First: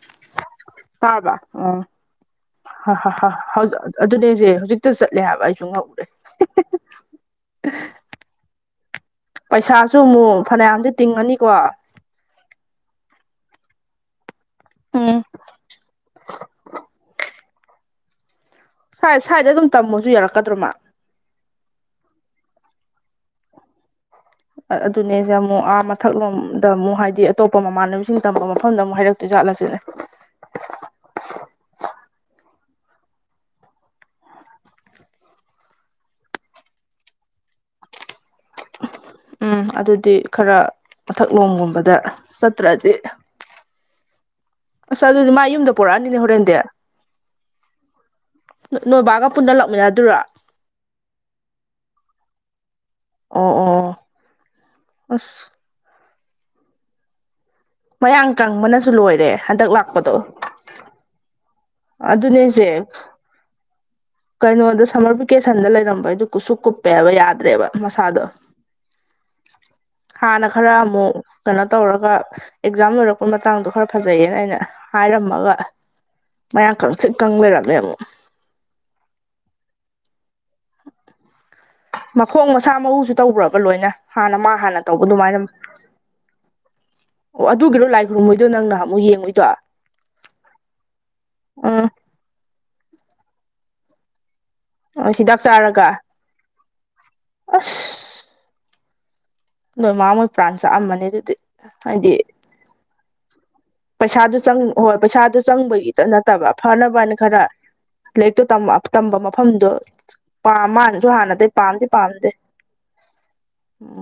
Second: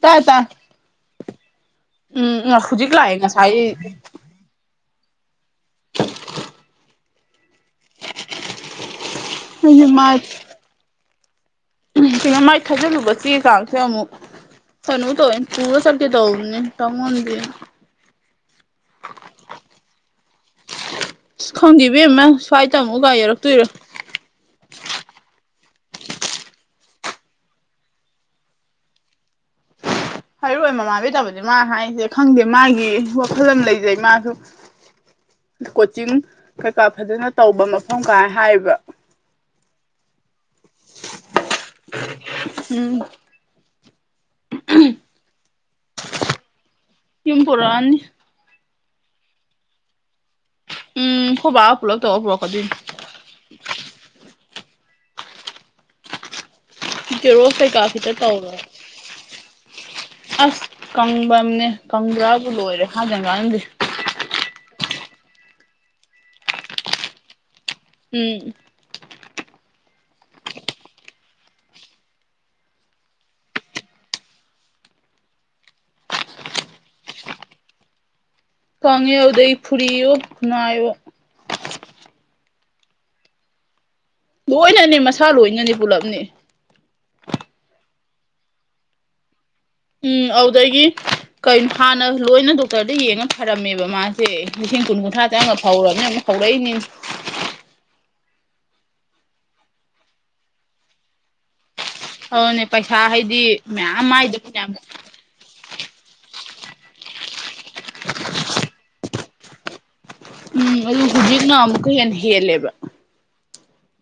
ꯇꯥꯏ ꯇꯥꯏ ꯇꯥꯔꯕꫭ ꯑꯣ ꯎꯝ ꯍꯧꯖꯤꯛ ꯍ ꯂꯥꯛꯑꯦ ꯍ ꯉꯁꯥꯏ ꯍꯧꯖꯤ ꯑꯩꯁꯦ ꯑꯗꯨꯅꯦꯖꯦ ꯍꯧꯖꯤꯛ ꯇꯨ ꯆꯠꯂꯦ ꯍꯥꯏꯕ ꯑꯩꯁꯨ ꯉꯛꯎꯔꯦ ꯄꯩꯁꯥꯁꯨꯃꯨꯛ ꯐꯅꯌꯥꯝꯗꯤ ꯇꯤꯡꯉꯅꯤꯀꯣ ꯎꯝ ꯂꯃꯥꯏ ꯊꯥꯖꯤꯜꯂꯨꯕ ꯆꯦ ꯆꯥꯡꯁꯦ ꯑꯃꯨꯛ ꯀꯩꯅꯦ ꯎꯝ ꯇꯧꯏꯋꯦ ꯄꯨꯔ ꯆꯠꯀꯦ ꯇꯧꯅꯤ ꯇꯝ ꯉꯝꯗꯦ ꯁꯥꯏ ꯁꯋꯥꯏꯗ ꯑꯗꯨꯝ ꯇꯝꯃꯣꯁꯨ ꯌꯥꯔꯛꯀꯗ꯭ꯔꯣ ꯃꯥ ꯈꯪꯗꯦꯕꯦꯝꯃ ꯁ꯭ꯋꯥꯏ ꯇꯝꯃꯣꯒ ꯌꯥꯔꯛꯇꯣꯏꯔ ꯑꯗꯨꯅꯦꯁꯦ ꯑꯃꯨꯛ ꯑꯥ ꯃꯊꯛꯂꯣꯝꯗ ꯑꯃꯨꯛ ꯍꯥꯏꯗꯤ ꯑꯇꯣꯞꯄ ꯃꯃꯥꯟꯅꯕꯤꯁꯤꯡ ꯇꯝꯕ ꯃꯐꯝꯗ ꯑꯃꯨꯛ ꯍꯥꯏꯔꯛꯇꯧꯔꯖꯥꯠꯂ ꯁꯤꯅꯤ꯫ ꯍꯥꯏꯔꯛꯑꯣꯏ ꯃꯃꯥꯅꯕꯤ ꯇꯝꯕꯗꯤ ꯃꯥ ꯍꯥꯏꯔꯤꯁꯦ ꯈꯪꯗꯦ ꯃꯥꯒꯤ ꯋꯥꯈꯜ ꯑꯃ ꯂꯩꯖꯩ ꯃꯥꯁꯨ ꯀꯣꯆꯤꯡ ꯀꯩꯀꯥ ꯐꯖꯅ ꯇꯧꯕ ꯃꯐꯝ ꯀꯥꯏ ꯍꯥꯏꯕ ꯎꯝ ꯑꯗꯨꯗꯤ ꯈꯔ ꯃꯊꯛꯂꯣꯝ ꯒꯨꯝꯕꯗ ꯆꯠꯇ꯭ꯔꯗꯤ ꯎꯝ ꯑꯁ ꯑꯗꯨꯗꯤ ꯃꯥ ꯌꯨꯝꯗ ꯄꯣꯔꯛꯑꯅꯤꯅꯦ ꯍꯣꯔꯦꯟꯗꯤ ꯌꯨꯝ ꯄꯨꯔꯛꯑꯅꯤ ꯅꯣ ꯅꯣꯏꯕꯥꯒ ꯄꯨꯟꯗꯜꯂꯛꯃꯤꯟꯅꯗꯣꯏꯔꯣ ꯎꯝ ꯈꯣꯏ ꯕꯥꯒ ꯄꯨꯂꯞ ꯇꯧꯔ ꯄꯨꯔꯛꯀꯗꯣꯏꯅꯤ ꯑꯣ ꯑꯣ ꯑꯁ [unintelligible] ꯃꯌꯥꯡ ꯇꯧꯔꯒ ꯀꯪꯕꯅꯁꯨ ꯂꯣꯏꯔꯦ ꯍꯟꯗꯛ ꯂꯥꯛꯄꯗꯣ ꯀꯪꯕꯝꯅꯦ ꯀꯪꯕ꯭ꯔꯥꯕꯨ ꯑꯗꯨꯅꯦꯁꯦ ꯂꯣꯏꯔꯦ ꯍꯥꯏꯗꯅꯀꯥꯟꯗꯦ ꯀꯩꯅꯣꯗ ꯁꯝꯃꯔ ꯚꯦꯀꯦꯁꯟꯗ ꯂꯩꯔꯝꯕꯩꯗꯨ ꯀꯨꯁꯨꯛ ꯀꯨꯞꯄꯦ ꯍꯥꯏꯕ ꯌꯥꯗ꯭ꯔꯦꯕ ꯃꯁꯥꯗꯣ ꯎꯝ ꯍꯥꯟꯅ ꯈꯔꯃꯨꯛ ꯀꯩꯅꯣ ꯇꯧꯔꯒ ꯑꯦꯛꯖꯥꯝ ꯑꯣꯏꯔꯛꯄ ꯃꯇꯥꯡꯗꯣ ꯈꯔ ꯐꯖꯩꯌꯦꯅ ꯑꯩꯅ ꯍꯥꯏꯔꯝꯃꯒ ꯃꯌꯥꯡ ꯀꯪꯇꯔꯤꯛ ꯀꯪꯕꯤ ꯂꯩꯔꯝꯃꯦ ꯑꯃꯨꯛ ꯀꯪꯉꯦ ꯑꯗꯨꯗꯩ ꯐꯨꯔꯤꯌꯣ ꯐꯨꯅꯥꯏꯑꯣ ꯃꯈꯣꯡ ꯃꯁꯥ ꯃꯎꯁꯨ ꯇꯧꯕ꯭ꯔꯕ ꯂꯣꯏꯅ ꯍꯥꯟꯅ ꯃꯥ ꯍꯥꯟꯅ ꯂꯣꯏꯅꯅꯦ ꯇꯧꯕ ꯃꯁꯥ ꯑꯗꯨꯃꯥꯏꯅ ꯂꯣꯏꯅꯅꯦ ꯄꯨꯜꯂꯞꯅꯦ ꯑꯣ ꯑꯗꯨꯒꯤꯔꯣ ꯂꯥꯏ ꯈꯨꯔꯨꯝꯃꯣꯏꯗꯣ ꯅꯪ ꯅꯍꯥꯥꯟꯃꯨꯛ ꯌꯦꯡꯉꯨꯏꯗꯣ ꯎꯝ ꯑꯗꯨꯗꯒꯤ ꯀꯩꯅꯣ ꯎꯝ ꯍꯥꯟꯅ ꯂꯣꯏꯅ ꯗꯣꯛꯇꯔꯗ ꯌꯦꯡꯉ ꯐꯔꯝꯃꯦꯕ ꯃꯥꯁꯦ ꯁꯦ ꯂꯤꯁꯤꯡ ꯀꯨꯟ ꯀꯨꯟꯊ꯭ꯔꯥꯥ ꯍꯤꯗꯥꯛ ꯆꯪꯉꯥ ꯆꯥꯔꯒ ꯐꯔꯨꯔꯝꯅꯤ ꯑꯃꯨꯛ ꯍꯧꯔꯛꯏꯅꯤ ꯑꯁ ꯅꯣꯏ ꯃꯥ ꯃꯣꯏ ꯄ꯭ꯔꯥꯟ ꯆꯥꯛꯑꯝꯕꯅꯤ ꯑꯗꯨꯗꯤ ꯍꯥꯏꯗꯤ ꯑꯗꯨꯅꯤ ꯄꯩꯁꯥ ꯍꯥꯏꯗꯤ ꯃꯌꯥꯝ ꯄꯩꯁꯥꯗꯨ ꯃꯥꯏꯗ ꯆꯪ ꯐꯅꯌꯥꯝ ꯍꯣꯏ ꯄꯩꯁꯥꯗꯨ ꯆꯪꯕꯒꯤꯇ ꯅꯠꯇꯕ ꯐꯅꯕꯅ ꯈꯔ ꯂꯥꯏꯔꯤꯛꯇꯣ ꯇꯝꯕ ꯇꯝꯕ ꯃꯐꯝꯗꯣ ꯄꯥꯝ ꯎꯝ ꯑꯗꯨ ꯃꯥꯅꯁꯨ ꯍꯥꯟꯅꯗꯩ ꯍꯧꯖꯤꯛꯅ ꯄꯥꯝꯗꯤ ꯑꯃꯨꯛꯀ ꯍꯦꯟꯅ ꯄꯥꯝꯗꯦ ꯍꯦꯜꯂꯦꯕ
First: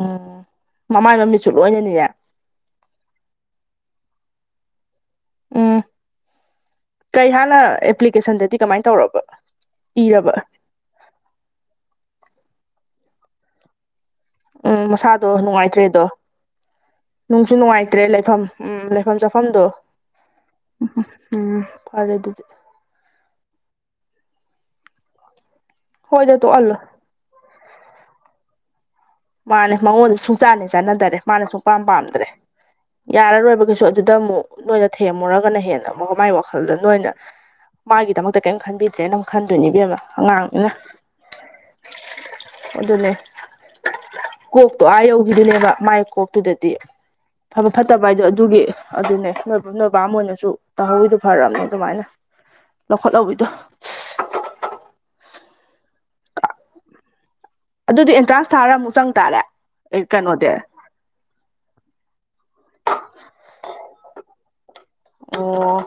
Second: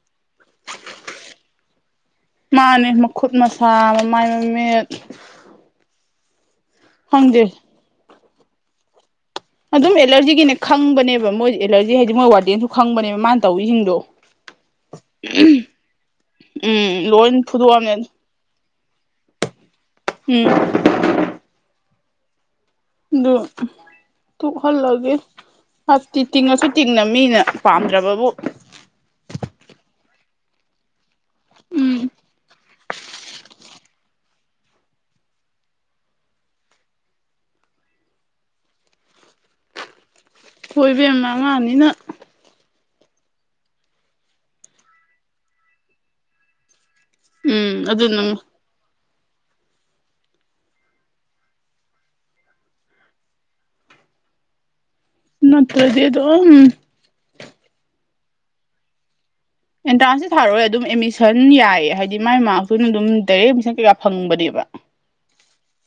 ꯎꯝ ꯃꯃꯥꯏ ꯃꯃꯤꯠꯁꯨ ꯂꯣꯏꯅꯅꯤꯅꯦ ꯃꯥꯅꯦ ꯃꯈꯨꯠ ꯃꯁꯥ ꯃꯃꯥꯏ ꯃꯃꯤꯠ ꯎꯝ ꯀꯩ ꯈꯪꯗꯦ ꯍꯥꯟꯅ ꯑꯦꯄ꯭ꯂꯤꯀꯦꯁꯟꯗꯗꯤ ꯀꯃꯥꯏꯅ ꯇꯧꯔꯕ ꯑꯗꯨꯝ ꯏꯔꯕ ꯑꯦꯂꯔꯖꯤꯒꯤꯅꯦ ꯈꯪꯕꯅꯦꯕ ꯃꯣꯏ ꯑꯦꯂꯔꯖꯤ ꯍꯥꯏꯗꯤ ꯃꯣꯏ ꯋꯥꯔꯗꯦꯟꯁꯨ ꯈꯪꯕꯅꯦꯕ ꯃꯥꯅ ꯇꯧꯔꯤꯁꯤꯡꯗꯣ ꯎꯝ ꯃꯁꯥꯗꯣ ꯅꯨꯡꯉꯥꯏꯇꯔꯤꯗꯣ ꯎꯝ ꯂꯣꯏ ꯅꯨꯡꯁꯨ ꯐꯨꯗꯣꯛꯑꯝꯅꯦ ꯅꯨꯡꯉꯥꯏꯇ꯭ꯔꯦ ꯂꯩꯐꯝ ꯎꯝ ꯂꯩꯐꯝ ꯆꯥꯐꯝꯗꯣ ꯎꯝ ꯎꯝ ꯎꯝ ꯐꯔꯦ ꯑꯗꯨꯗꯤ ꯑꯗꯨ ꯇꯨ ꯍꯜꯂꯒꯦ ꯍꯥꯠ ꯏ ꯍꯣꯏꯗ ꯇꯤꯉꯁꯨ ꯇꯣꯛꯍꯜꯂꯣ ꯇꯤꯡꯅꯕ ꯃꯤꯅ ꯄꯥꯝꯗ꯭ꯔꯕꯕꯨ ꯃꯥꯅꯦ ꯃꯉꯣꯟꯗ ꯁꯨꯡꯆꯥꯟꯅꯦ ꯆꯥꯟꯅꯗꯔꯦ ꯃꯥꯅꯦ ꯁꯨꯡꯄꯥꯝ ꯎꯝ ꯄꯥꯝꯗ꯭ꯔꯦ ꯌꯥꯔꯔꯣꯏꯕꯒꯤꯁꯨ ꯑꯗꯨꯗ ꯑꯃꯨꯛ ꯅꯣꯏꯅ ꯊꯦꯝꯃꯨꯔꯒꯅ ꯍꯦꯟꯅ ꯑꯃꯨꯛꯀ ꯃꯥꯏ ꯋꯥꯈꯜꯗ ꯅꯣꯏꯅ ꯃꯥꯒꯤꯗꯃꯛꯇ ꯀꯔꯤꯝ ꯈꯟꯕꯤꯗ꯭ꯔꯦꯅ ꯑꯃꯛ ꯈꯟꯗꯣꯏꯅꯦꯕꯦꯝ ꯑꯉꯥꯡꯅ ꯍꯣꯏ ꯏꯕꯦꯝꯃ ꯑꯉꯥꯡꯅꯤꯅ ꯑꯗꯨꯅꯦ ꯀꯣꯛꯇꯣ ꯑꯥ ꯌꯧꯈꯤꯗꯨꯅꯦꯕ ꯃꯥꯏ ꯀꯣꯛꯇꯨꯗꯗꯤ ꯐꯕ ꯎꯝ ꯐꯠꯇꯕ ꯑꯗꯨꯅ ꯍꯥꯏꯗꯣ ꯑꯗꯨꯒꯤ ꯑꯗꯨꯅꯦ ꯅꯣꯏꯕꯨꯝ ꯅꯣꯏꯕꯝ ꯑꯣꯏꯅꯁꯨ ꯇꯥꯍꯧꯋꯤꯗꯨꯣ ꯐꯔꯛꯑꯝꯅꯦ ꯑꯗꯨꯃꯥꯏꯅ ꯂꯧꯈꯠꯍꯧꯕꯤꯗꯣ ꯅ ꯊꯗꯦ ꯑꯗꯨꯣ ꯎꯝ ꯑꯗꯨꯗꯤ ꯑꯦꯟꯇ꯭ꯔꯥꯟꯁ ꯊꯥꯔ ꯑꯃꯨꯛ ꯆꯪ ꯇꯥꯔꯦ ꯑꯦ ꯑꯦꯟꯇ꯭ꯔꯥꯟꯁꯁꯦ ꯀꯩꯅꯣꯗꯤ ꯊꯥꯔꯣꯏ ꯑꯗꯨꯝ ꯑꯦꯗꯃꯤꯁꯟ ꯌꯥꯏꯌꯦ ꯍꯥꯏꯗꯤ ꯃꯥꯏ ꯃꯥꯔꯇꯨꯅ ꯑꯗꯨꯝ ꯗꯥꯏꯔꯦꯛ ꯑꯦꯗꯃꯤꯁꯟ ꯀꯩꯀ ꯐꯪꯕꯅꯦꯕ ꯑꯣ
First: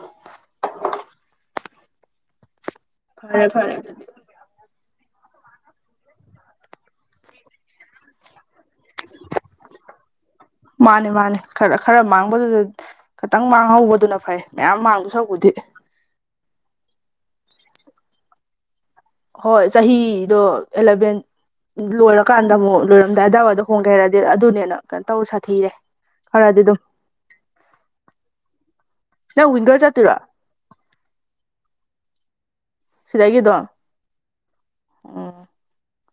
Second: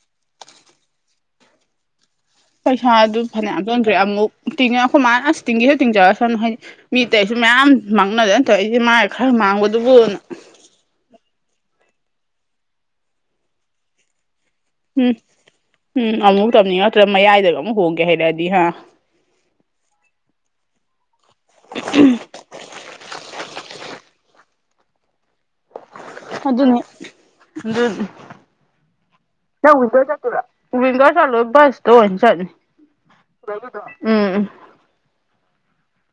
ꯄꯩꯁꯥꯗꯨ ꯐꯔꯦ ꯐꯅꯌꯥꯝ ꯐꯔꯦ ꯆꯣꯟꯈ꯭ꯔꯦ ꯑꯗꯨꯗꯤ ꯑꯃꯨꯛ ꯇꯤꯡꯉꯦ ꯑꯩꯈꯣꯏ ꯃꯥꯥꯅ ꯑꯁ ꯇꯤꯡꯒꯦꯁꯨ ꯇꯤꯡꯖꯔ ꯁꯅꯨ ꯍꯥꯏꯗꯤ ꯃꯤ ꯑꯇꯩꯁꯨ ꯃꯌꯥꯝ ꯃꯥꯡꯅꯗꯅ ꯇꯧꯏꯁꯦ ꯃꯥꯏ ꯈꯔ ꯃꯥꯡꯕꯗꯨꯕꯨꯅ ꯃꯥꯅꯤ ꯃꯥꯅꯤ ꯈꯔ ꯈꯔ ꯃꯥꯡꯕꯗꯨꯗ ꯈꯤꯇꯪ ꯃꯥꯡꯍꯧꯕꯗꯨꯅ ꯐꯩ ꯃꯌꯥꯝ ꯃꯥꯡꯗꯧ ꯎꯝ ꯁꯔꯨꯛꯄꯨꯗꯤ ꯎꯝ ꯑꯃꯨꯛ ꯇꯝꯅꯤꯡꯉꯛꯇ꯭ꯔꯦ ꯃꯌꯥꯏꯗꯒ ꯑꯃꯨꯛ ꯍꯣꯡꯒꯦ ꯍꯥꯏꯔꯛꯑꯗꯤ ꯍꯥ ꯍꯣꯏ ꯆꯍꯤꯗꯣ ꯑꯦꯂꯚꯦꯟ ꯂꯣꯏꯔꯛ ꯀꯥꯟꯗ ꯑꯃꯨꯛ ꯂꯣꯏꯔꯝꯗꯥꯏ ꯑꯗꯥꯏ ꯋꯥꯏꯗ ꯍꯣꯡꯒꯦ ꯍꯥꯔꯛꯑꯗꯤ ꯑꯗꯨꯅꯦꯅ ꯀꯩꯅꯣ ꯇꯧꯔ ꯁꯥꯊꯤꯔꯦ ꯈꯔꯗꯤ ꯑꯗꯨꯝ ꯑꯗꯨꯅꯦ [unintelligible] ꯅꯪ ꯋꯤꯡꯒꯔ ꯆꯠꯇꯣꯏꯔꯣ [unintelligible] ꯋꯤꯡꯒꯔ ꯆꯠꯂꯣꯏ ꯕꯁꯇ ꯑꯣꯏ ꯆꯠꯅꯤ ꯁꯤꯗꯒꯤ ꯑꯗꯨꯝ ꯎꯝ ꯎꯝ ꯑ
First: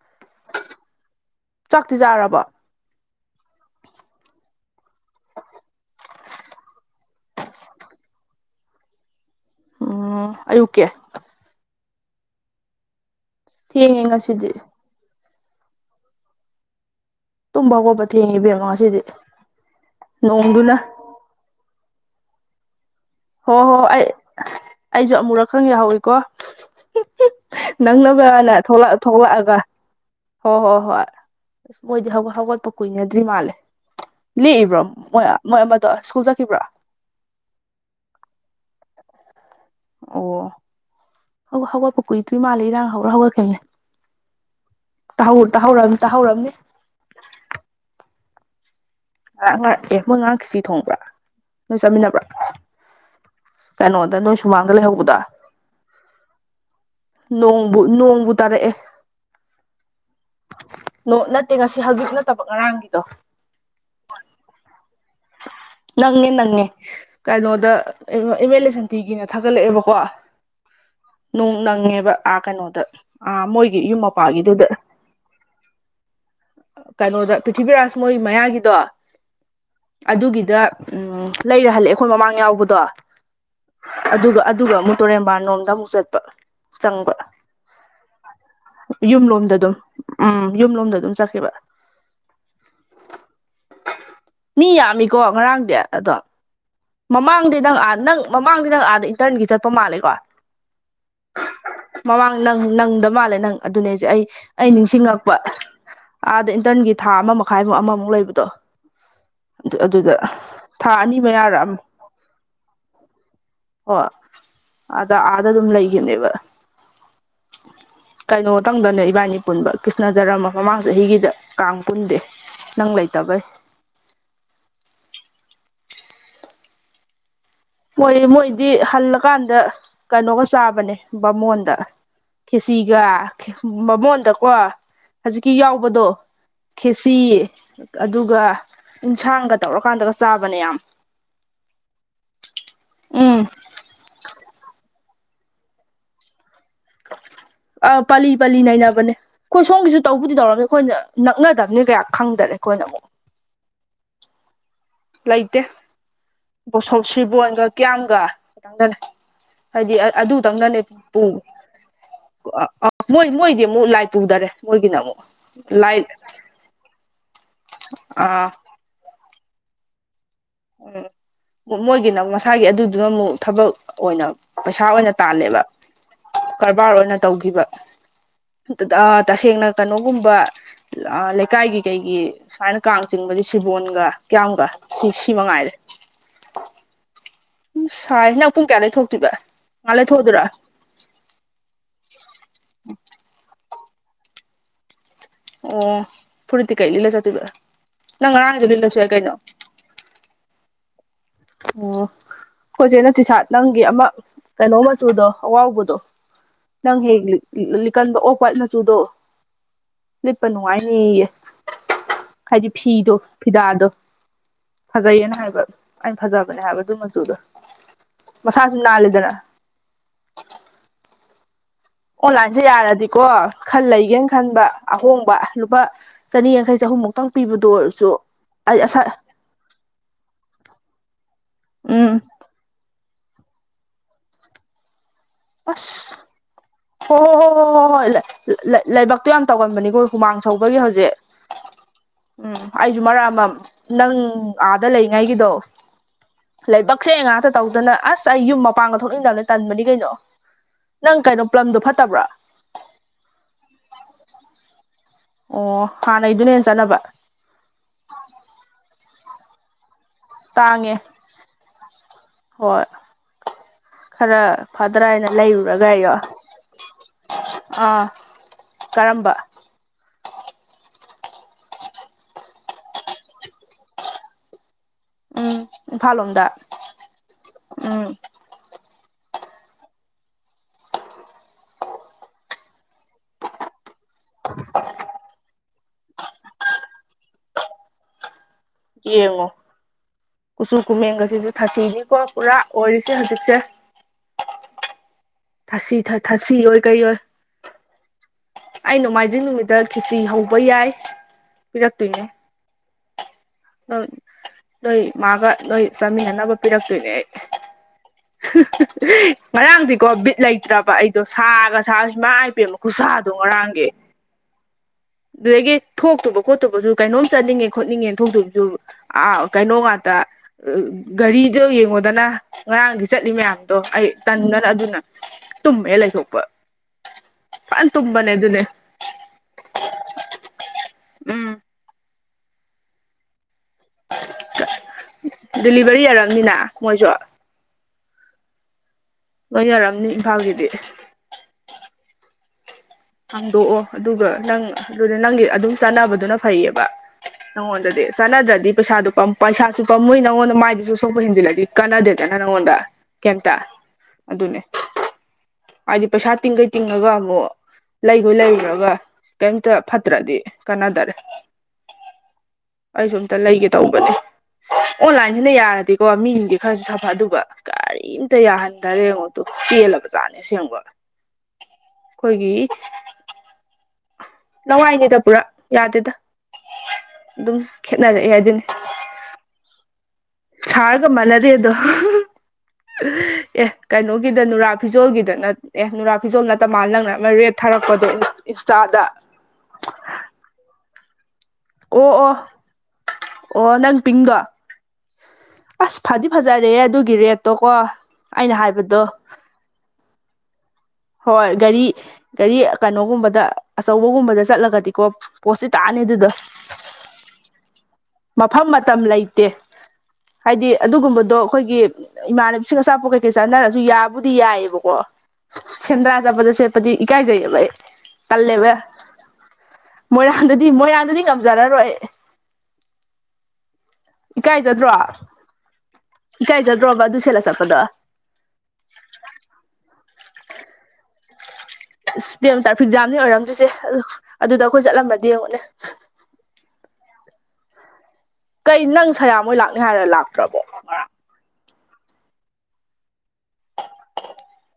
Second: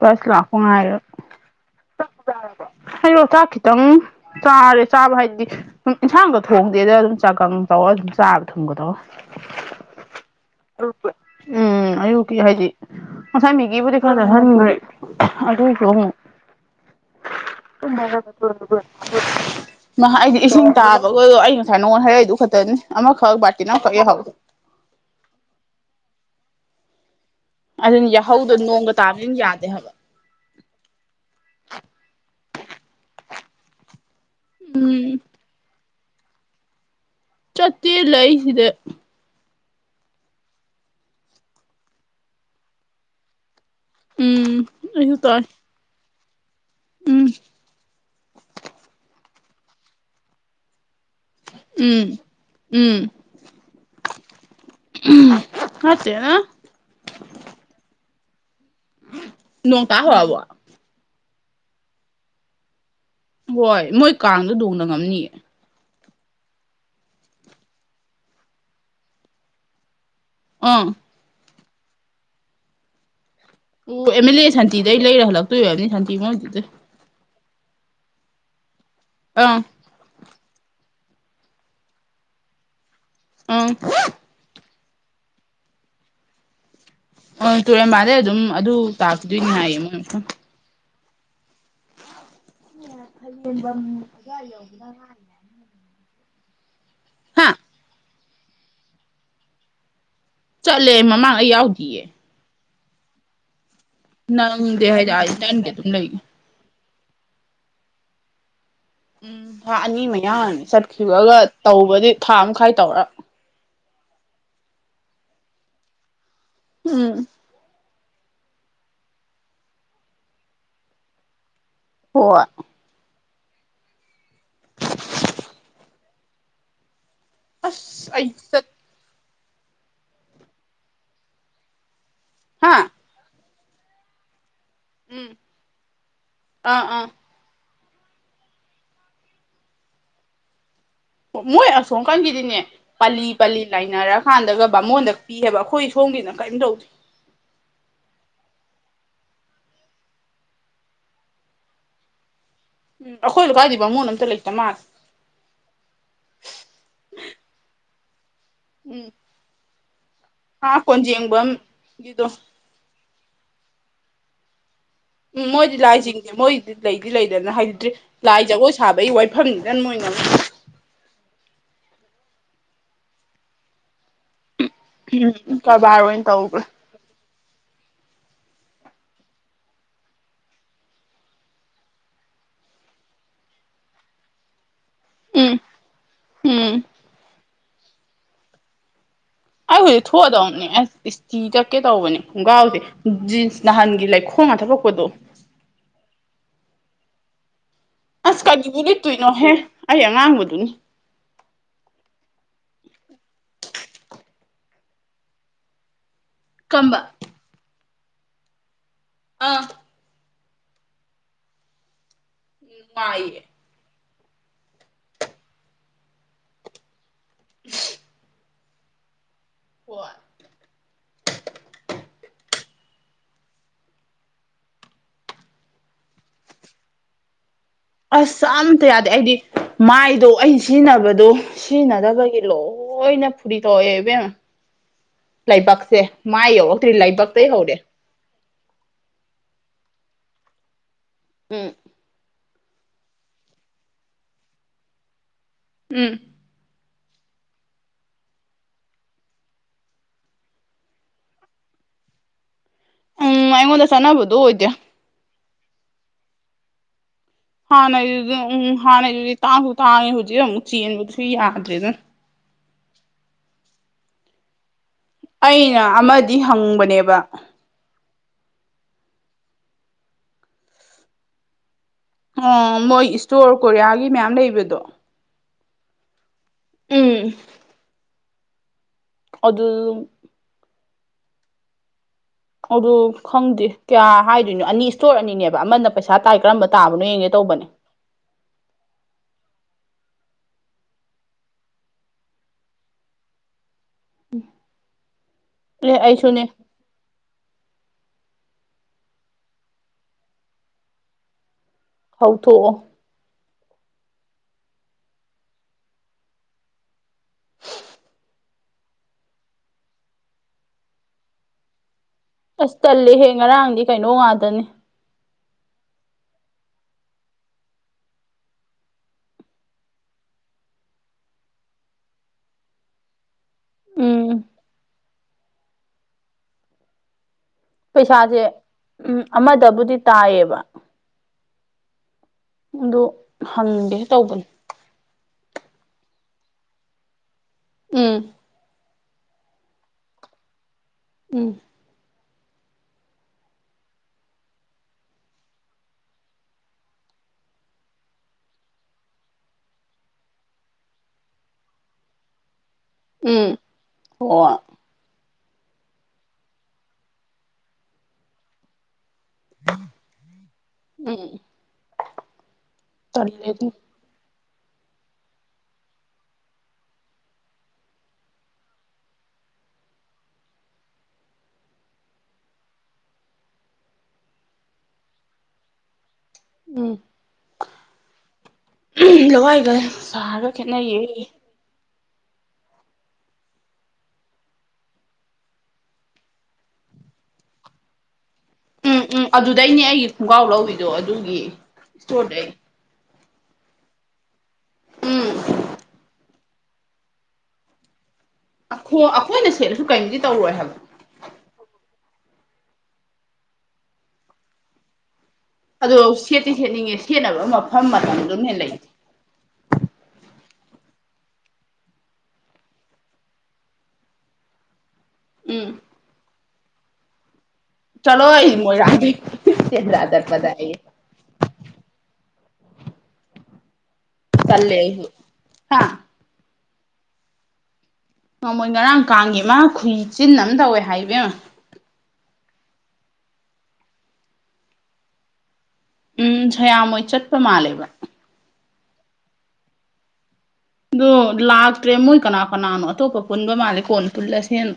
ꯕꯁ ꯂꯥꯛꯄ ꯉꯥꯏꯔ ꯆꯥꯔꯕꯣ [unintelligible] ꯑꯩꯔꯣ ꯆꯥꯛ ꯈꯤꯇꯪ ꯆꯥꯔꯦ ꯆꯥꯕ ꯍꯥꯏꯗꯤ ꯏꯟꯁꯥꯡꯒ ꯊꯣꯡꯗꯦꯗ ꯑꯗꯨꯝ ꯆꯒꯪ ꯇꯧꯔ ꯑꯗꯨꯝ ꯆꯥꯕ ꯊꯨꯝꯒ ꯇꯧꯔ ꯎꯝ ꯑꯌꯨꯛꯀꯤ ꯎꯝ ꯑꯌꯨꯛꯀꯤ ꯍꯥꯏꯗꯤ ꯉꯁꯥꯏ ꯃꯤꯒꯤꯕꯨꯗꯤ ꯊꯦꯡꯉꯦ [unintelligible] ꯉꯁꯤꯗꯤ ꯑꯗꯨ [unintelligible] ꯇꯨꯝꯕ [unintelligible] ꯍꯧꯒꯠꯄ ꯊꯦꯡꯉꯤ ꯏꯕꯦꯝꯃ ꯉꯁꯤꯗꯤ ꯑꯩꯗꯤ ꯏꯁꯤꯡ ꯅꯣꯡꯗꯨꯅ ꯇꯥ ꯕꯒꯗꯣ ꯑꯩ ꯉꯁꯥꯏ ꯅꯣꯡꯉꯣꯟ ꯍꯥꯏꯛꯏꯗꯨ ꯈꯛꯇꯅꯤ ꯑꯃꯈꯛ ꯍꯣ ꯕꯥꯔꯇꯤꯟ ꯍꯣ ꯑꯃꯈꯛ ꯑꯩ ꯌꯥꯍꯧ ꯑꯩꯁꯨ ꯑꯃꯨꯔꯈꯪ ꯌꯥꯍꯧꯋꯤꯀꯣ ꯑꯗꯨꯅ ꯅꯪꯅꯕꯅ ꯌꯥꯍꯧꯗꯣ ꯅꯣꯡꯒ ꯇꯥꯕꯅꯤꯅ ꯊꯣꯛꯂꯛꯑꯒ ꯌꯥꯗꯦ ꯍꯥꯏꯕ ꯍꯣꯏ ꯍꯣꯏ ꯍꯣꯏ ꯃꯣꯏꯗꯤ ꯍꯧꯒꯠ ꯍꯧꯒꯠꯄ ꯀꯨꯏꯅꯗ꯭ꯔꯤ ꯃꯥꯜꯂꯦ ꯂꯦꯛꯏꯕ꯭ꯔꯣ ꯎꯝ ꯃꯣꯏ ꯃꯣꯏ ꯑꯃꯗꯣ ꯁ꯭ꯀꯨꯜ ꯆꯠꯈꯤꯕ꯭ꯔꯣ ꯆꯠꯇꯦ ꯂꯩ ꯁꯤꯗ ꯑꯣ ꯍꯧ ꯍꯧꯒꯠꯄ ꯀꯨꯏꯗꯨꯏ ꯃꯥꯜꯂꯦ ꯏꯔꯥꯡ ꯍꯧꯔ ꯍꯧꯒꯠꯈꯤꯝꯅꯦ ꯎꯝ ꯑꯩꯁꯨ ꯇꯥꯏ ꯇꯥꯍꯧ ꯇꯥꯍꯧꯔꯝ ꯇꯥꯍꯧꯔꯝꯅꯤ ꯎꯝ ꯑꯉꯥ ꯑꯦ ꯃꯣꯏ ꯉꯔꯥꯡ ꯈꯦꯆꯤ ꯊꯣꯡꯕ꯭ꯔꯥ ꯅꯣꯏ ꯎꯝ ꯆꯥꯃꯤꯟꯅꯕ꯭ꯔꯥ ꯎꯝ ꯀꯩꯅꯣꯗ ꯅꯣꯏ ꯁꯨꯃꯥꯡꯗ ꯂꯩꯍꯧꯕꯗ ꯅꯠꯇꯦꯅ ꯅꯣꯡꯕꯨ ꯅꯣꯡꯕꯨ ꯇꯥꯔꯛꯑꯦ ꯅꯣꯡ ꯇꯥ ꯍꯧꯔꯛꯑꯕꯣ ꯅꯣ ꯅꯠꯇꯦ ꯉꯁꯤ ꯍꯧꯖꯤꯛ ꯅꯠꯇꯕ ꯉꯔꯥꯡꯒꯤꯗꯣ ꯍꯣꯏ ꯃꯣꯏ ꯀꯥꯡꯗ ꯗꯣꯡꯅ ꯉꯝꯅꯤꯌꯦ ꯅꯪꯉꯦ ꯅꯪꯉꯦ ꯀꯩꯅꯣꯗ ꯑꯦꯝ ꯑꯦꯜ ꯑꯦ ꯁꯟꯇꯤꯒꯤꯅ ꯊꯥꯒꯠꯂꯛꯑꯦꯕꯀꯣ ꯑꯥ ꯅꯣꯡ ꯅꯪꯉꯦꯕ ꯑꯥ ꯀꯩꯅꯣꯗ ꯑꯥ ꯃꯣꯏ ꯑꯣ ꯑꯦꯝ ꯑꯦꯜ ꯑꯦ ꯁꯥꯟꯇꯤꯗꯩ ꯂꯩꯔ ꯍꯜꯂꯛꯇꯣꯏ ꯑꯣꯏꯔꯝꯅꯤ ꯁꯥꯟꯇꯤ ꯃꯣꯏꯗꯨꯗꯩ ꯀꯩꯅꯣꯗ ꯄ꯭ꯔꯤꯊꯤꯕꯤꯔꯥꯖ ꯃꯣꯏ ꯃꯌꯥꯒꯤꯗꯣ ꯑꯪ ꯑꯗꯨꯒꯤꯗ ꯎꯝ ꯂꯩꯔ ꯍꯜꯂꯛꯑꯦ ꯑꯩꯈꯣꯏ ꯃꯃꯥꯡ ꯌꯥꯎꯕꯗꯣ ꯑꯪ ꯑꯗꯨꯒ ꯑꯗꯨꯒ ꯑꯃꯨꯛ ꯇꯣꯔꯦꯟꯕꯥꯟ ꯂꯣꯝꯗ ꯑꯃꯨꯛ ꯆꯠꯄ ꯆꯪꯕ ꯑꯣ ꯇꯨꯔꯦꯟꯕꯥꯗꯩ ꯑꯗꯨꯝ ꯑꯗꯨ ꯇꯥꯛꯈꯤꯗꯣꯏꯅꯤ ꯌꯨꯝꯂꯣꯝꯗ ꯑꯗꯨꯝ ꯍꯥꯏꯌꯦ [unintelligible] ꯎꯝ ꯌꯨꯝꯂꯣꯝꯗ ꯑꯗꯨꯝ ꯆꯠꯈꯤꯕ ꯃꯤ ꯌꯥꯝꯃꯤꯀꯣ [unintelligible] ꯉꯔꯥꯡꯗꯤ ꯑꯗꯣ ꯍꯥ ꯃꯃꯥꯡꯗꯤ ꯅꯪ ꯑꯥ ꯅꯪ ꯃꯃꯥꯡꯗꯤ ꯅꯪ ꯑꯥꯗ ꯏꯟꯇꯔꯟꯒꯤ ꯆꯠꯄ ꯃꯥꯜꯂꯦꯀꯣ ꯆꯠꯂꯦ ꯃꯃꯥꯡ ꯑꯩ ꯌꯥꯎꯗꯤꯌꯦ ꯃꯃꯥꯡ ꯅ ꯅꯪꯗ ꯃꯥꯜꯂꯦ ꯅꯪ ꯑꯗꯨꯅꯦꯁꯦ ꯑꯩ ꯑꯩ ꯅꯪꯗꯦ ꯍꯥꯏꯗꯤ ꯑꯩ ꯅꯤꯡꯁꯤꯡꯉꯛꯄ ꯅꯪꯒꯤ ꯑꯗꯨꯝ ꯂꯩꯒꯦ ꯑꯥꯗ ꯏꯟꯇꯔꯟꯒꯤ ꯊꯥ ꯑꯃ ꯃꯈꯥꯏꯃꯨꯛ ꯑꯃꯃꯨꯛ ꯂꯩꯕꯗꯣ ꯎꯝ ꯑꯗꯨ ꯊꯥ ꯑꯅꯤ ꯑꯗꯨꯗ ꯃꯌꯥꯅꯤ ꯊꯥ ꯑꯅꯤ ꯆꯠꯈꯤꯕꯒ ꯃꯌꯥꯔ ꯑꯃ ꯇꯧꯕꯗꯤ ꯊꯥ ꯑꯝꯈꯥꯏ ꯇꯧꯔ ꯑꯣ ꯑꯗ ꯑꯥꯗ ꯑꯗꯨꯝ ꯂꯩꯈꯤꯕꯅꯦꯕ꯫ ꯎꯝ꯫ ꯀꯩꯅꯣꯇꯪꯗꯅꯦ ꯏꯕꯥꯅꯤ ꯄꯨꯟꯕ ꯀ꯭ꯔꯤꯁꯅ ꯖꯔꯃ ꯃꯃꯥꯡ ꯆꯍꯤꯒꯤꯗ꯫ ꯀꯥꯡ ꯀꯨꯟꯗꯦ ꯍꯣꯏ ꯅꯪ ꯂꯩꯇꯕꯩ꯫ ꯑꯁ ꯃꯣꯏ ꯑꯩ ꯆꯠ ꯃꯣꯏꯗꯤ ꯍꯜꯂꯀꯥꯟꯗ ꯀꯩꯅꯣꯒ ꯆꯥꯕꯅꯦ ꯕꯥꯃꯣꯟꯗ꯫ ꯍꯥ ꯈꯦꯁꯤꯒ ꯃꯕꯥꯃꯣꯟꯗꯀꯣ꯫ ꯎꯝ ꯍꯧꯖꯤꯛꯀꯤ ꯌꯥꯎꯕꯗꯣ ꯑꯥ ꯑꯥ ꯈꯦꯁꯤ ꯑꯗꯨꯒ ꯏꯟꯁꯥꯡꯒ ꯇꯧꯔꯀꯥꯟꯗꯒ ꯆꯥꯕꯅꯦ ꯌꯥꯝ꯫ ꯃꯣꯏ ꯑꯁꯣꯝꯀꯥꯟꯒꯤꯗꯤꯅꯦ ꯄꯥꯜꯂꯤ ꯎꯝ ꯄꯥꯜꯂꯤ ꯂꯩꯥꯏꯅꯔ ꯀꯥꯟꯗꯒ ꯕꯥꯃꯣꯟꯗ ꯄꯤꯑꯦꯕ ꯑꯩꯈꯣꯏ ꯁꯣꯝꯒꯤꯅ ꯀꯥꯏꯝ ꯇꯧꯗꯦ꯫ ꯑ ꯄꯜꯂꯤ-ꯄꯜꯂꯤ ꯅꯩꯅꯕꯅꯦ꯫ ꯈꯣꯏ ꯁꯣꯝꯒꯤꯁꯨ ꯇꯧꯕꯨꯗꯤ ꯇꯧꯔꯝꯃꯤ ꯑꯈꯣꯏꯅ ꯅꯛꯅꯗꯕꯅꯤ ꯀꯌꯥ ꯈꯪꯗꯔꯦ ꯑꯈꯣꯏꯅ꯫ ꯑꯈꯣꯏ ꯂꯩꯀꯥꯏꯗꯤ ꯕꯃꯣꯟ ꯑꯝꯇ ꯂꯩꯇ ꯃꯥꯜꯂꯦ꯫ ꯂꯩꯇꯦ ꯕꯣꯁꯣꯞ ꯁꯤꯕꯣꯟꯒ ꯀꯌꯥꯝꯒ ꯈꯇꯪꯗꯅꯦ ꯎꯝ ꯍꯥꯏꯗꯤ ꯑꯗꯨꯇꯪꯗꯅꯦ ꯑꯥ ꯄꯨ ꯀꯣꯟꯖꯦꯡꯕꯝꯒꯤꯗꯣ ꯃꯣꯏ ꯃꯣꯏꯗꯤ ꯑꯃꯨꯛ ꯂꯥꯏ ꯄꯨꯗꯔꯦ ꯃꯣꯏꯒꯤꯅ ꯑꯃꯨꯛ꯫ ꯎꯝ ꯃꯣꯏꯗꯤ ꯂꯥꯏ ꯆꯤꯡꯁꯦ ꯃꯣꯏꯗꯤ ꯂꯩꯗꯤ ꯂꯩꯗꯅ ꯍꯇ꯭ꯔꯤ ꯂꯥꯏ ꯑ ꯖꯒꯣꯏ ꯁꯥꯕꯒꯤ ꯋꯥꯏꯐꯝꯅꯤꯗ ꯃꯣꯏꯅ ꯎꯝ ꯃꯣꯏꯒꯤꯅ ꯃꯁꯥꯒꯤ ꯑꯗꯨꯗꯨꯅ ꯑꯃꯨꯛ ꯊꯕꯛ ꯑꯣꯏꯅ ꯄꯩꯁꯥ ꯑꯣꯏꯅ ꯇꯥꯜꯂꯦꯕ ꯀꯔꯕꯥꯔ ꯑꯣꯏꯅ ꯇꯧꯈ꯭ꯔꯦ ꯀꯔꯕꯥꯔ ꯑꯣꯏꯅ ꯇꯧꯈꯤꯕ꯫ ꯇ ꯑꯥ ꯇꯁꯦꯡꯅ ꯀꯩꯅꯣꯒꯨꯝꯕ ꯂꯩꯀꯥꯏꯒꯤ ꯀꯩꯒꯤ ꯁꯨꯃꯥꯏꯅ ꯀꯥꯡ ꯆꯤꯡꯕꯗꯤ ꯁꯤꯕꯣꯟꯒ ꯀꯌꯥꯝꯒ ꯁꯤ ꯎꯝ ꯁꯤꯃꯉꯥꯏꯔꯦ꯫ ꯎꯝ꯫ ꯎ ꯁꯥꯏ ꯅꯪ ꯄꯨꯡ ꯀꯌꯥꯗꯩ ꯊꯣꯛꯇꯣꯏꯕ꯫ ꯑꯥꯏ ꯉꯥ ꯍꯨꯖꯤꯛ ꯂꯩꯊꯣꯛꯑꯗꯣꯏꯔꯥ ꯊꯣꯛꯑꯗꯧꯅꯤ ꯑ ꯏꯁ ꯆꯤ ꯇꯛꯀꯦ ꯇꯧꯕꯅꯦ ꯈꯣꯡꯒ꯭ꯔꯥꯎꯁꯦ ꯖꯤꯟꯁ ꯅꯍꯥꯟꯒꯤ ꯂꯩꯈꯣꯡꯒ ꯊꯕꯛꯄꯗꯣ꯫ ꯑꯣ ꯐꯨꯔꯤꯠꯇꯤ ꯀꯩ ꯂꯤꯠꯂ ꯆꯠꯇꯣꯏꯕ ꯅꯪ ꯑꯁ ꯉꯔꯥꯡꯁꯨ ꯀꯔꯤꯕꯨ ꯂꯤꯠꯂꯁꯨ ꯌꯥꯏ ꯀꯩꯅꯣ꯫ ꯂꯤꯠꯇꯣꯏꯅꯣꯍꯦ ꯑꯩ ꯉꯥꯡꯕꯗꯨꯅꯤ꯫ ꯎ ꯈꯣꯏꯆꯦꯅ ꯇꯤꯁꯥꯥꯠ ꯅꯪꯒꯤ ꯑꯃ ꯀꯩꯅꯣ ꯃꯆꯨꯗꯣ ꯑꯋꯥꯥꯎꯕꯗꯣ꯫ ꯅꯪ ꯀꯝꯕ ꯍꯦꯛ ꯂꯤꯀꯟꯕ ꯑꯣꯐ ꯋꯥꯏꯠ ꯃꯆꯨꯗꯣ꯫ ꯑꯥ꯫ ꯂꯤꯠꯄ ꯅꯨꯡꯉꯥꯏꯅꯤꯌꯦ꯫ ꯍꯥꯏꯗꯤ ꯐꯤꯗꯣ ꯅꯨꯡꯉꯥꯏꯌꯦ ꯐꯤꯗꯥꯗꯣ ꯐꯖꯩꯌꯦꯅ ꯍꯥꯏꯕ ꯑꯩꯅ ꯐꯖꯕꯅꯦ ꯍꯥꯏꯕ ꯑꯗꯨ ꯃꯆꯨꯗꯣ꯫ [unintelligible] ꯃꯁꯥꯁꯨ ꯅꯥꯜꯂꯦꯗꯅ꯫ ꯍꫭꯏ꯫ ꯑꯣꯟꯂꯥꯏꯟꯁꯦ ꯌꯥꯔꯗꯤꯀꯣ ꯈꯔ ꯂꯩꯒꯦꯅ ꯈꯟꯕ ꯑꯍꯣꯡꯕ ꯂꯨꯄꯥ ꯆꯅꯤ ꯌꯥꯡꯈꯩ ꯆꯍꯨꯝꯃꯨꯛꯇꯪ ꯄꯤꯕꯗꯨ ꯑꫭꯏꯔ ꯑꯁ ꯑꯝꯇ ꯌꯥꯗꯦ ꯑꯩꯗꯤ ꯃꯥꯏꯗꯣ ꯑꯩ ꯁꯤꯖꯤꯟꯅꯕꯗꯣ ꯎꯝ ꯁꯤꯖꯤꯟꯅꯗꯕꯒꯤ ꯂꯣꯏ ꯂꯣꯏꯅ ꯐꯨꯔꯤ ꯊꫭꯛꯑꯦ ꯏꯕꯦꯃ꯫ ꯂꯥꯏꯕꯛꯁꯦ ꯑꯁ ꯃꯥꯥꯏ ꯌꯧꯔꯛꯇ꯭ꯔꯤ ꯍꯣꯏ ꯍꯣꯏ ꯂꯥꯏꯕꯛꯇꯩ ꯍꯣꯏ ꯍꯧꯔꯦ꯫ ꯍꯣꯏ ꯍꯣꯏ ꯂꯩ ꯂ ꯂ ꯂꯥꯏꯕꯛꯇꯣ ꯌꯥꯝ ꯇꯧꯒꯟꯕꯅꯤꯀꯣ ꯍꯨꯃꯥꯡ ꯁꯧꯕꯒꯤ ꯍꯧꯖꯤꯛ꯫ ꯎꯝ꯫ ꯎꯝ ꯑꯩꯖꯨ ꯃꯔꯥꯛ ꯑꯃ ꯅꯪ ꯑꯥꯗ ꯂꯩꯉꯩꯒꯤꯗꯣ꯫ ꯎꯝ꯫ ꯂꯥꯏꯕꯛꯁꯦ ꯉꯥꯛꯇ ꯇꯧꯗꯅ ꯑꯁ ꯑꯩ ꯌꯨꯝ ꯃꯄꯥꯟꯒ ꯊꯣꯛꯅꯤꯡꯗꯝꯅꯦ ꯇꯟꯕꯅꯤ ꯀꯩꯅꯣ꯫ ꯅꯪ ꯀꯩꯅꯣ ꯄ꯭ꯂꯝꯗꯣ ꯐꯠꯇꯕ꯭ꯔꫭ꯫ ꯎꯝ ꯑꯩꯉꯣꯟꯗ ꯆꯥꯟꯅꯕꯗꯣ ꯑꯣꯏꯗꯦ꯫ ꯑꯣ ꯍꯥꯟꯅꯩꯗꯨꯅ ꯍꯦꯟꯅ ꯆꯥꯟꯅꯕ ꯍꯥꯟꯅꯩꯗꯨ ꯎꯝ ꯍꯥꯟꯅꯩꯗꯨꯗꯤ ꯇꯥꯡꯖꯨ ꯇꯥꯡꯉꯦ ꯍꯧꯖꯤꯛ ꯑꯃꯨꯛ ꯇꯥꯡꯉꯦ ꯆꯦꯟꯕꯗꯨꯁꯨ ꯌꯥꯗ꯭ꯔꯦꯗ ꯍꯣꯏ ꯈꯔ ꯐꯗ꯭ꯔꯥ ꯍꯥꯏꯅ ꯑꯩꯅ ꯂꯩꯔꯨꯔꯒ ꯍꯥꯏꯌꯣ ꯑꯃꯗꯤ ꯍꯪꯕꯅꯦꯕ ꯑꯥ ꯀꯔꯝꯕ ꯑꯣ ꯃꯣꯏ ꯏꯁꯇꯣꯔ ꯀꯣꯔꯤꯌꯥꯒꯤ ꯃꯌꯥꯝ ꯂꯩꯕꯗꯣ ꯎꯝ ꯏꯝꯐꯥꯜ ꯂꯣꯝꯗ ꯎꯝ ꯎꯝ ꯑꯗꯨ ꯂꯨꯡ ꯑꯗꯨ ꯈꯪꯗꯦ ꯀꯌꯥ ꯍꯥꯏꯗꯣꯏꯅꯣ ꯑꯅꯤ ꯏꯁꯇꯣꯔ ꯑꯅꯤꯅꯦꯕ ꯑꯃꯅ ꯄꯩꯁꯥ ꯇꯥꯏ ꯀꯔꯝꯕ ꯇꯥꯕꯅꯣ ꯌꯦꯡꯒꯦ ꯇꯧꯕꯅꯦ ꯌꯦꯡꯉꯣ ꯀꯨꯆꯨ ꯀꯨꯃꯦꯟꯒꯖꯤꯖꯨ ꯊꯥꯁꯤꯅꯤꯀꯣ ꯄꯨꯔꯥ ꯑꯣꯏꯔꯤꯁꯦ ꯍꯧꯖꯤꯛꯁꯦ ꯎꯝ ꯊꯥꯁꯤ ꯊꯥ ꯊꯥꯁꯤ ꯑꯣꯏ ꯀꯩ ꯑꯣꯏ ꯑ ꯅꯣꯡꯃꯥꯏꯖꯤꯡ ꯅꯨꯃꯤꯠꯇ ꯈꯦꯆꯤ ꯍꯧꯕ ꯌꯥꯏ ꯄꯤꯔꯛꯇꯣꯏꯅꯦ ꯍꯧꯊꯣꯛꯑꯣ ꯅꯣꯏ ꯅꯣꯏ ꯃꯥꯒ ꯅꯣꯏ ꯆꯥꯃꯤꯟ ꯅꯅꯥꯕ ꯄꯤꯔꯛꯇꯣꯏꯅꯦ ꯑꯩ ꯉꯔꯥꯡꯗꯤꯀꯣ ꯕꯤꯠ ꯂꯩꯇ꯭ꯔꯕ ꯑꯩꯗꯣ ꯁꯥꯒ ꯁꯥ ꯏꯃꯥꯏ ꯄꯦꯝꯃ ꯈꯨꯁꯥꯗꯣ ꯉꯔꯥꯡꯒꯤ ꯗꯨ ꯉꯥꯛꯇꯅꯤ ꯑꯗꯨꯗꯒꯤ ꯊꯣꯛꯇꯨꯕ ꯈꯣꯠꯇꯨꯕꯖꯨ ꯀꯩꯅꯣꯝ ꯆꯠꯅꯤꯡꯉꯦ ꯈꯣꯠꯅꯤꯡꯉꯦꯅ ꯊꯣꯛꯇꯨꯕꯖꯨ ꯑꯥ ꯀꯩꯅꯣ ꯉꯥꯛꯇꯥ ꯒꯥꯔꯤꯗꯣ ꯌꯦꯡꯉꯣꯗꯅ ꯉꯔꯥꯡꯗꯤ ꯆꯠꯂꯤ ꯃꯌꯥꯝꯗꯣ ꯑꯩ ꯎꯝ ꯇꯟꯗꯅ ꯑꯗꯨꯅ ꯇꯨꯝꯃ ꯍꯦꯛ ꯂꯩꯊꯣꯛꯄ ꯐꯖꯅ ꯇꯨꯝꯕꯅꯦ ꯄꯩꯁꯥꯖꯦ ꯑꯗꯨꯅꯦ ꯎꯝ ꯑꯃꯗꯕꯨꯗꯤ ꯇꯥꯏꯌꯦꯕ ꯎꯝ ꯑꯗꯣ ꯍꯪꯒꯦ ꯇꯧꯕꯅꯦ ꯗꯤꯂꯤꯚꯔꯤ ꯌꯥꯔꯝꯅꯤꯅ ꯃꯣꯏꯖꯨ ꯎꯝ ꯂꯣꯏ ꯌꯥꯔꯝꯅꯤ ꯏꯝꯐꯥꯜꯒꯤꯗꯤ ꯎꯝ ꯍꯟꯗꯣꯛꯑꯣ ꯑꯗꯨꯒ ꯅꯪ ꯑꯗꯨꯗꯤ ꯅꯪꯒꯤ ꯑꯗꯨꯝ ꯆꯥꯟꯅꯕꯗꯨꯅ ꯐꯩꯌꯦꯕ ꯅꯪꯉꯣꯟꯗꯗꯤ ꯆꯠꯅꯗ꯭ꯔꯗꯤ ꯄꯩꯁꯥꯗꯣ ꯄꯩꯁꯥꯁꯨ ꯄꯝꯃꯨꯏ ꯅꯪꯉꯣꯟꯗ ꯃꯥꯏꯗꯨꯖꯨ ꯁꯣꯛꯄ ꯍꯦꯟꯖꯤꯜꯂꯗꯤ ꯀꯥꯟꯅꯗꯦꯗꯅ ꯅꯪꯉꯣꯟꯗ ꯀꯦꯝꯇ ꯎꯝ ꯑꯗꯨꯅꯦ ꯑꯣ ꯍꯥꯏꯗꯤ ꯄꯩꯁꯥ ꯇꯤꯡꯒꯩ ꯇꯤꯡꯉꯒ ꯑꯃꯨꯛ ꯂꯩꯒꯣꯏ ꯂꯩꯔꯨꯔꯒ ꯀꯩꯝꯇ ꯐꯠꯇ꯭ꯔꯗꯤ ꯀꯥꯟꯅꯗꯔꯦ ꯎꯝ ꯑꯩꯁꯨ ꯇꯜꯂꯦ ꯑꯝꯇ ꯑꯗꯨ ꯂꯩꯒꯦ ꯇꯧꯕꯅꯦ ꯑꯣꯟꯂꯥꯏꯟꯖꯤꯅ ꯌꯥꯔꯗꯤꯀꯣ ꯃꯤꯖꯤꯡꯖꯤ ꯈꯔꯁꯨ ꯁꯥꯐ ꯗꯨꯕ ꯀꯔꯤꯝꯇ ꯌꯥꯍꯟꯗꯔꯦ ꯌꯦꯡꯉꯣ ꯄꯦꯜꯂꯕ ꯖꯥꯠꯅꯤ ꯑꯁꯦꯡꯕ ꯑꯩꯈꯣꯏꯒꯤ ꯂꯋꯥꯏꯅꯤꯗ ꯄꯨꯔꯥ ꯌꯥꯗꯦꯗ ꯑꯗꯨꯝ ꯈꯦꯠꯅꯔꯛꯑꯦ ꯍꯥꯏꯅꯤ ꯂꯕꯥꯒ ꯍꯒ ꯃꯅꯗꯤ ꯑꯗꯨꯣ ꯑꯦ ꯀꯩꯅꯣꯒꯤꯗ ꯅꯨꯔꯥ ꯐꯤꯖꯣꯜꯒꯤꯗꯅ ꯑꯦ ꯅꯨꯔꯥ ꯐꯤꯖꯣꯜ ꯅꯠꯇ ꯃꯥꯜ ꯅꯪꯅ ꯑꯃ ꯔꯦꯠ ꯊꯥꯔꯛꯄꯗꯣ ꯎꯝ ꯏꯟꯁꯇꯥꯗ ꯎꯝ ꯑꯗꯨꯗꯩꯅꯦ ꯑꯩꯒꯤ ꯈꯣꯡꯒ꯭ꯔꯥꯎ ꯂꯧꯋꯗꯣ ꯑꯗꯨꯒꯤ ꯑꯣ ꯑꯣ ꯏꯁꯇꯣꯔꯗꯩ ꯑꯣ ꯅꯪ ꯄꯤꯡꯗꯣ ꯎꯝ ꯑꯁ ꯐꯗꯤ ꯐꯖꯔꯦ ꯑꯗꯨꯒꯤ ꯔꯦꯠꯇꯣ ꯀꯣ ꯑꯩꯅ ꯍꯥꯏꯕꯗꯣ ꯑꯩꯈꯣꯏꯅ ꯁꯦꯠꯂꯁꯨ ꯀꯔꯤꯝꯗꯤ ꯇꯧꯔꯣꯏ ꯍꯥꯏꯕ ꯍꯣꯏ ꯒꯥꯔꯤ ꯒꯥꯔꯤ ꯀꯩꯅꯣꯒꯨꯝꯕꯗ ꯑꯆꯧꯕꯒꯨꯝꯕꯗ ꯆꯠꯂꯒꯗꯤꯀꯣ ꯄꯣꯁꯇꯤ ꯑꯗꯣ ꯇꯥꯛꯑꯅꯤ ꯑꯗꯨꯗꯣ ꯁꯦꯠꯇꯤ ꯁꯦꯠꯅꯤꯡꯉꯦ ꯁꯦꯠꯅꯕ ꯃꯐꯝ ꯃꯇꯝꯗꯨꯅ ꯍꯦꯟꯅ ꯂꯩ ꯇꯦ ꯍꯥꯏꯗꯤ ꯑꯗꯨꯒꯨꯝꯕꯗꯣ ꯑꯩꯈꯣꯏꯒꯤ ꯏꯃꯥꯟꯅꯕꯤꯁꯤꯡ ꯑꯆꯥꯄꯣꯠ ꯀꯩꯀꯩ ꯆꯠꯅꯔꯁꯨ ꯌꯥꯕꯨꯗꯤ ꯌꯥꯏꯌꯦꯕꯀꯣ ꯎꯝ ꯁꯦꯟꯗ꯭ꯔꯥ ꯆꯠꯄꯗ ꯁꯦꯠꯄꯗꯤ ꯏꯀꯥꯏꯖꯩꯑꯦꯕ ꯑꯩ ꯆꯠꯂꯣꯍꯦ ꯇꯜꯂꯦꯕ ꯃꯣꯏꯔꯥꯡꯗꯩ ꯁꯦꯟꯗ꯭ꯔꯥ ꯆꯠꯄꯗ ꯃꯣꯏꯔꯥꯡꯗꯨꯗꯤ ꯑꯩ ꯃꯣꯏꯔꯥꯡꯗꯨꯗꯤ ꯉꯝꯖꯔꯔꯣꯏ ꯑꯩ ꯇꯜꯂꯦ ꯏꯀꯥꯏꯖꯗ꯭ꯔꯣ ꯑꯩꯁꯨ ꯍꯥ ꯏꯀꯥꯏꯖꯗ꯭ꯔꯣꯕ ꯑꯗꯨ ꯁꯦꯠꯂ ꯆꯠꯄꯗꯣ ꯅꯣꯡꯃꯣꯏ ꯉꯔꯥꯡ ꯀꯥꯡꯒꯤ ꯃꯥ ꯈꯨꯨꯏ ꯆꯤꯟꯅ ꯑꯃ ꯇꯧꯋꯦ ꯍꯥꯏꯕꯦꯝꯃ ꯏꯁ ꯏꯕꯦꯃ ꯇ꯭ꯔꯥꯐꯤꯛ ꯖꯥꯝꯅꯤ ꯑꯣꯏꯔꯝꯗꯣꯏꯁꯦ ꯑꯗꯣ ꯑꯗꯨꯗ ꯑꯩꯈꯣꯏ ꯆꯠꯂꯝꯃꯗꯤ ꯌꯦꯡꯉꯨꯅꯦ ꯎꯝ ꯁꯥꯌꯥꯝ ꯃꯣꯏ ꯆꯠꯄ ꯃꯥꯜꯂꯦꯕ ꯀꯩ ꯅꯪ ꯁꯌꯥꯃꯣꯏ ꯂꯥꯛꯅꯤ ꯍꯥꯏꯔ ꯂꯥꯛꯇ꯭ꯔꯕꯣ ꯉꯔꯥꯡ ꯑꯗꯣ ꯂꯥꯛꯇ꯭ꯔꯦ ꯃꯣꯏ ꯀꯅꯥ ꯀꯅꯥꯅꯣ ꯑꯇꯣꯞꯄ ꯄꯨꯟꯕ ꯃꯥꯜꯂꯦ ꯀꯣꯟꯅ ꯄꯨꯜꯂꯁꯦꯅ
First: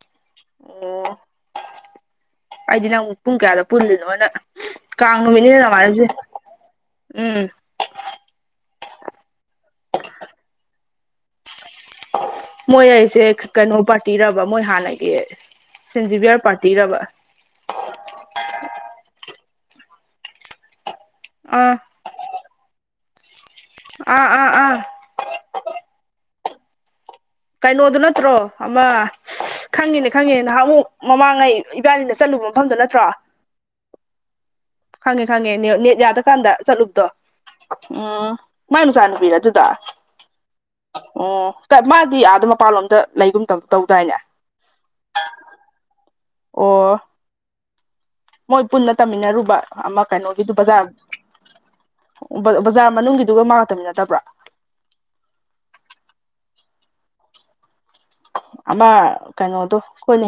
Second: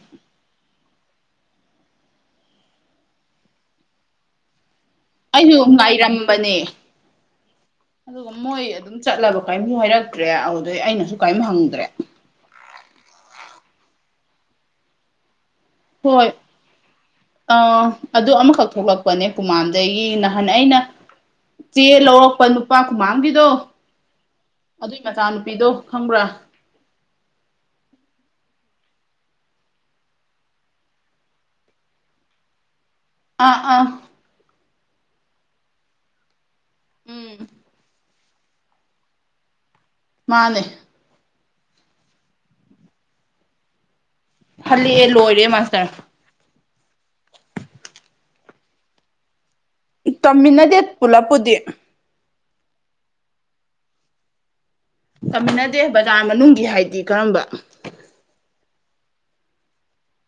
ꯑꯣ ꯑꯩꯗꯤ ꯅꯪ ꯄꯨꯡ ꯀꯌꯥꯗ ꯄꯨꯜꯂꯤꯅꯣꯅ ꯀꯥꯡ ꯅꯨꯃꯤꯠꯅꯤꯅꯦ ꯑꯩꯁꯨ ꯉꯥꯏꯔꯝꯁꯦ ꯉꯥꯏꯔꯝꯕꯅꯦ ꯎꯝ ꯑꯗꯨꯒ ꯃꯣꯏ ꯑꯗꯨꯝ ꯆꯠꯂꯕ ꯀꯔꯤꯝꯁꯨ ꯍꯥꯏꯔꯛꯇ꯭ꯔꯦ ꯑꯗꯨꯗꯩ ꯑꯩꯅꯁꯨ ꯀꯥꯏꯝ ꯍꯪꯗ꯭ꯔꯦ ꯃꯣꯏ ꯑꯩꯁꯦ ꯀꯩꯅꯣ ꯄꯥꯔꯇꯤꯔꯕ ꯃꯣꯏ ꯍꯥꯟꯅꯒꯤ ꯍꯣꯏ ꯁꯤꯟꯖꯤꯕꯤꯌꯔ ꯄꯥꯇꯤꯔꯕ ꯑ ꯑꯗꯨ ꯑꯃꯈꯛ ꯊꯣꯛꯂꯛꯄꯅꯦ ꯄꯨꯃꯥꯟꯗꯒꯤ ꯅꯍꯥꯟ ꯑꯩꯅ ꯑꯥ ꯆꯦ ꯂꯧꯔꯛꯄ ꯅꯨꯄꯥ ꯀꯨꯃꯥꯡꯒꯤꯗꯣ ꯑꯥ ꯑꯥ ꯑꯥ ꯒꯤ ꯃꯆꯥꯅꯨꯄꯤꯗꯣ ꯈꯪꯕ꯭ꯔꯥ ꯀꯩꯅꯣꯗꯨ ꯅꯠꯇ꯭ꯔꯣ ꯑꯃ ꯈꯪꯉꯤꯅꯦ ꯈꯪꯉꯦ ꯅꯍꯥꯛꯃꯨꯛ ꯃꯃꯥꯡꯉꯩ ꯏꯕꯥꯅꯤꯅ ꯆꯠꯂꯨꯕ ꯃꯐꯝꯗꯣ ꯅꯠꯇ꯭ꯔꯣ ꯑꯥ ꯑꯥ ꯈꯪꯉꯦ ꯈꯪꯉꯦ ꯅꯦꯠ ꯅꯦꯠ ꯌꯥꯗ ꯀꯥꯟꯗ ꯆꯠꯂꯨꯕꯗꯣ ꯎꯝ ꯎꯝ ꯃꯥꯏ ꯃꯆꯥ ꯅꯨꯨꯄꯤꯔ ꯑꯗꯨꯗꯣ ꯃꯥꯅꯦ ꯑꯣ ꯀ ꯃꯥꯗꯤ ꯑꯥꯗ ꯃꯄꯥꯟꯂꯣꯝꯗ ꯂꯩꯒꯨꯝ ꯇꯧ ꯇꯧꯗꯥꯏꯅꯦ ꯍꯜꯂꯛꯑꯦ ꯂꯣꯏꯔꯦ ꯃꯥꯁꯇꯔ ꯑꯣ ꯃꯣꯏ ꯄꯨꯟꯅ ꯇꯝꯃꯤꯟꯅꯔꯨꯕ ꯑꯃ ꯀꯩꯅꯣꯒꯤꯗꯨ ꯇꯝꯃꯤꯟꯅꯗꯦ ꯕꯖꯥꯔ ꯄꯨꯂꯞꯄꯨꯗꯤ ꯕ ꯕꯖꯥꯔ ꯃꯅꯨꯡꯒꯤꯗꯨꯒ ꯃꯥꯒ ꯇꯃꯤ ꯅꯠꯇꯕ꯭ꯔꯥ ꯇꯃꯤꯟꯅꯗꯦ ꯕꯖꯥꯔ ꯃꯅꯨꯡꯒꯤ ꯍꯥꯏꯗꯤ ꯀꯔꯝꯕ ꯑꯃ ꯀꯩꯅꯣꯗꯣ ꯈꯣꯏꯅꯍꯦꯛ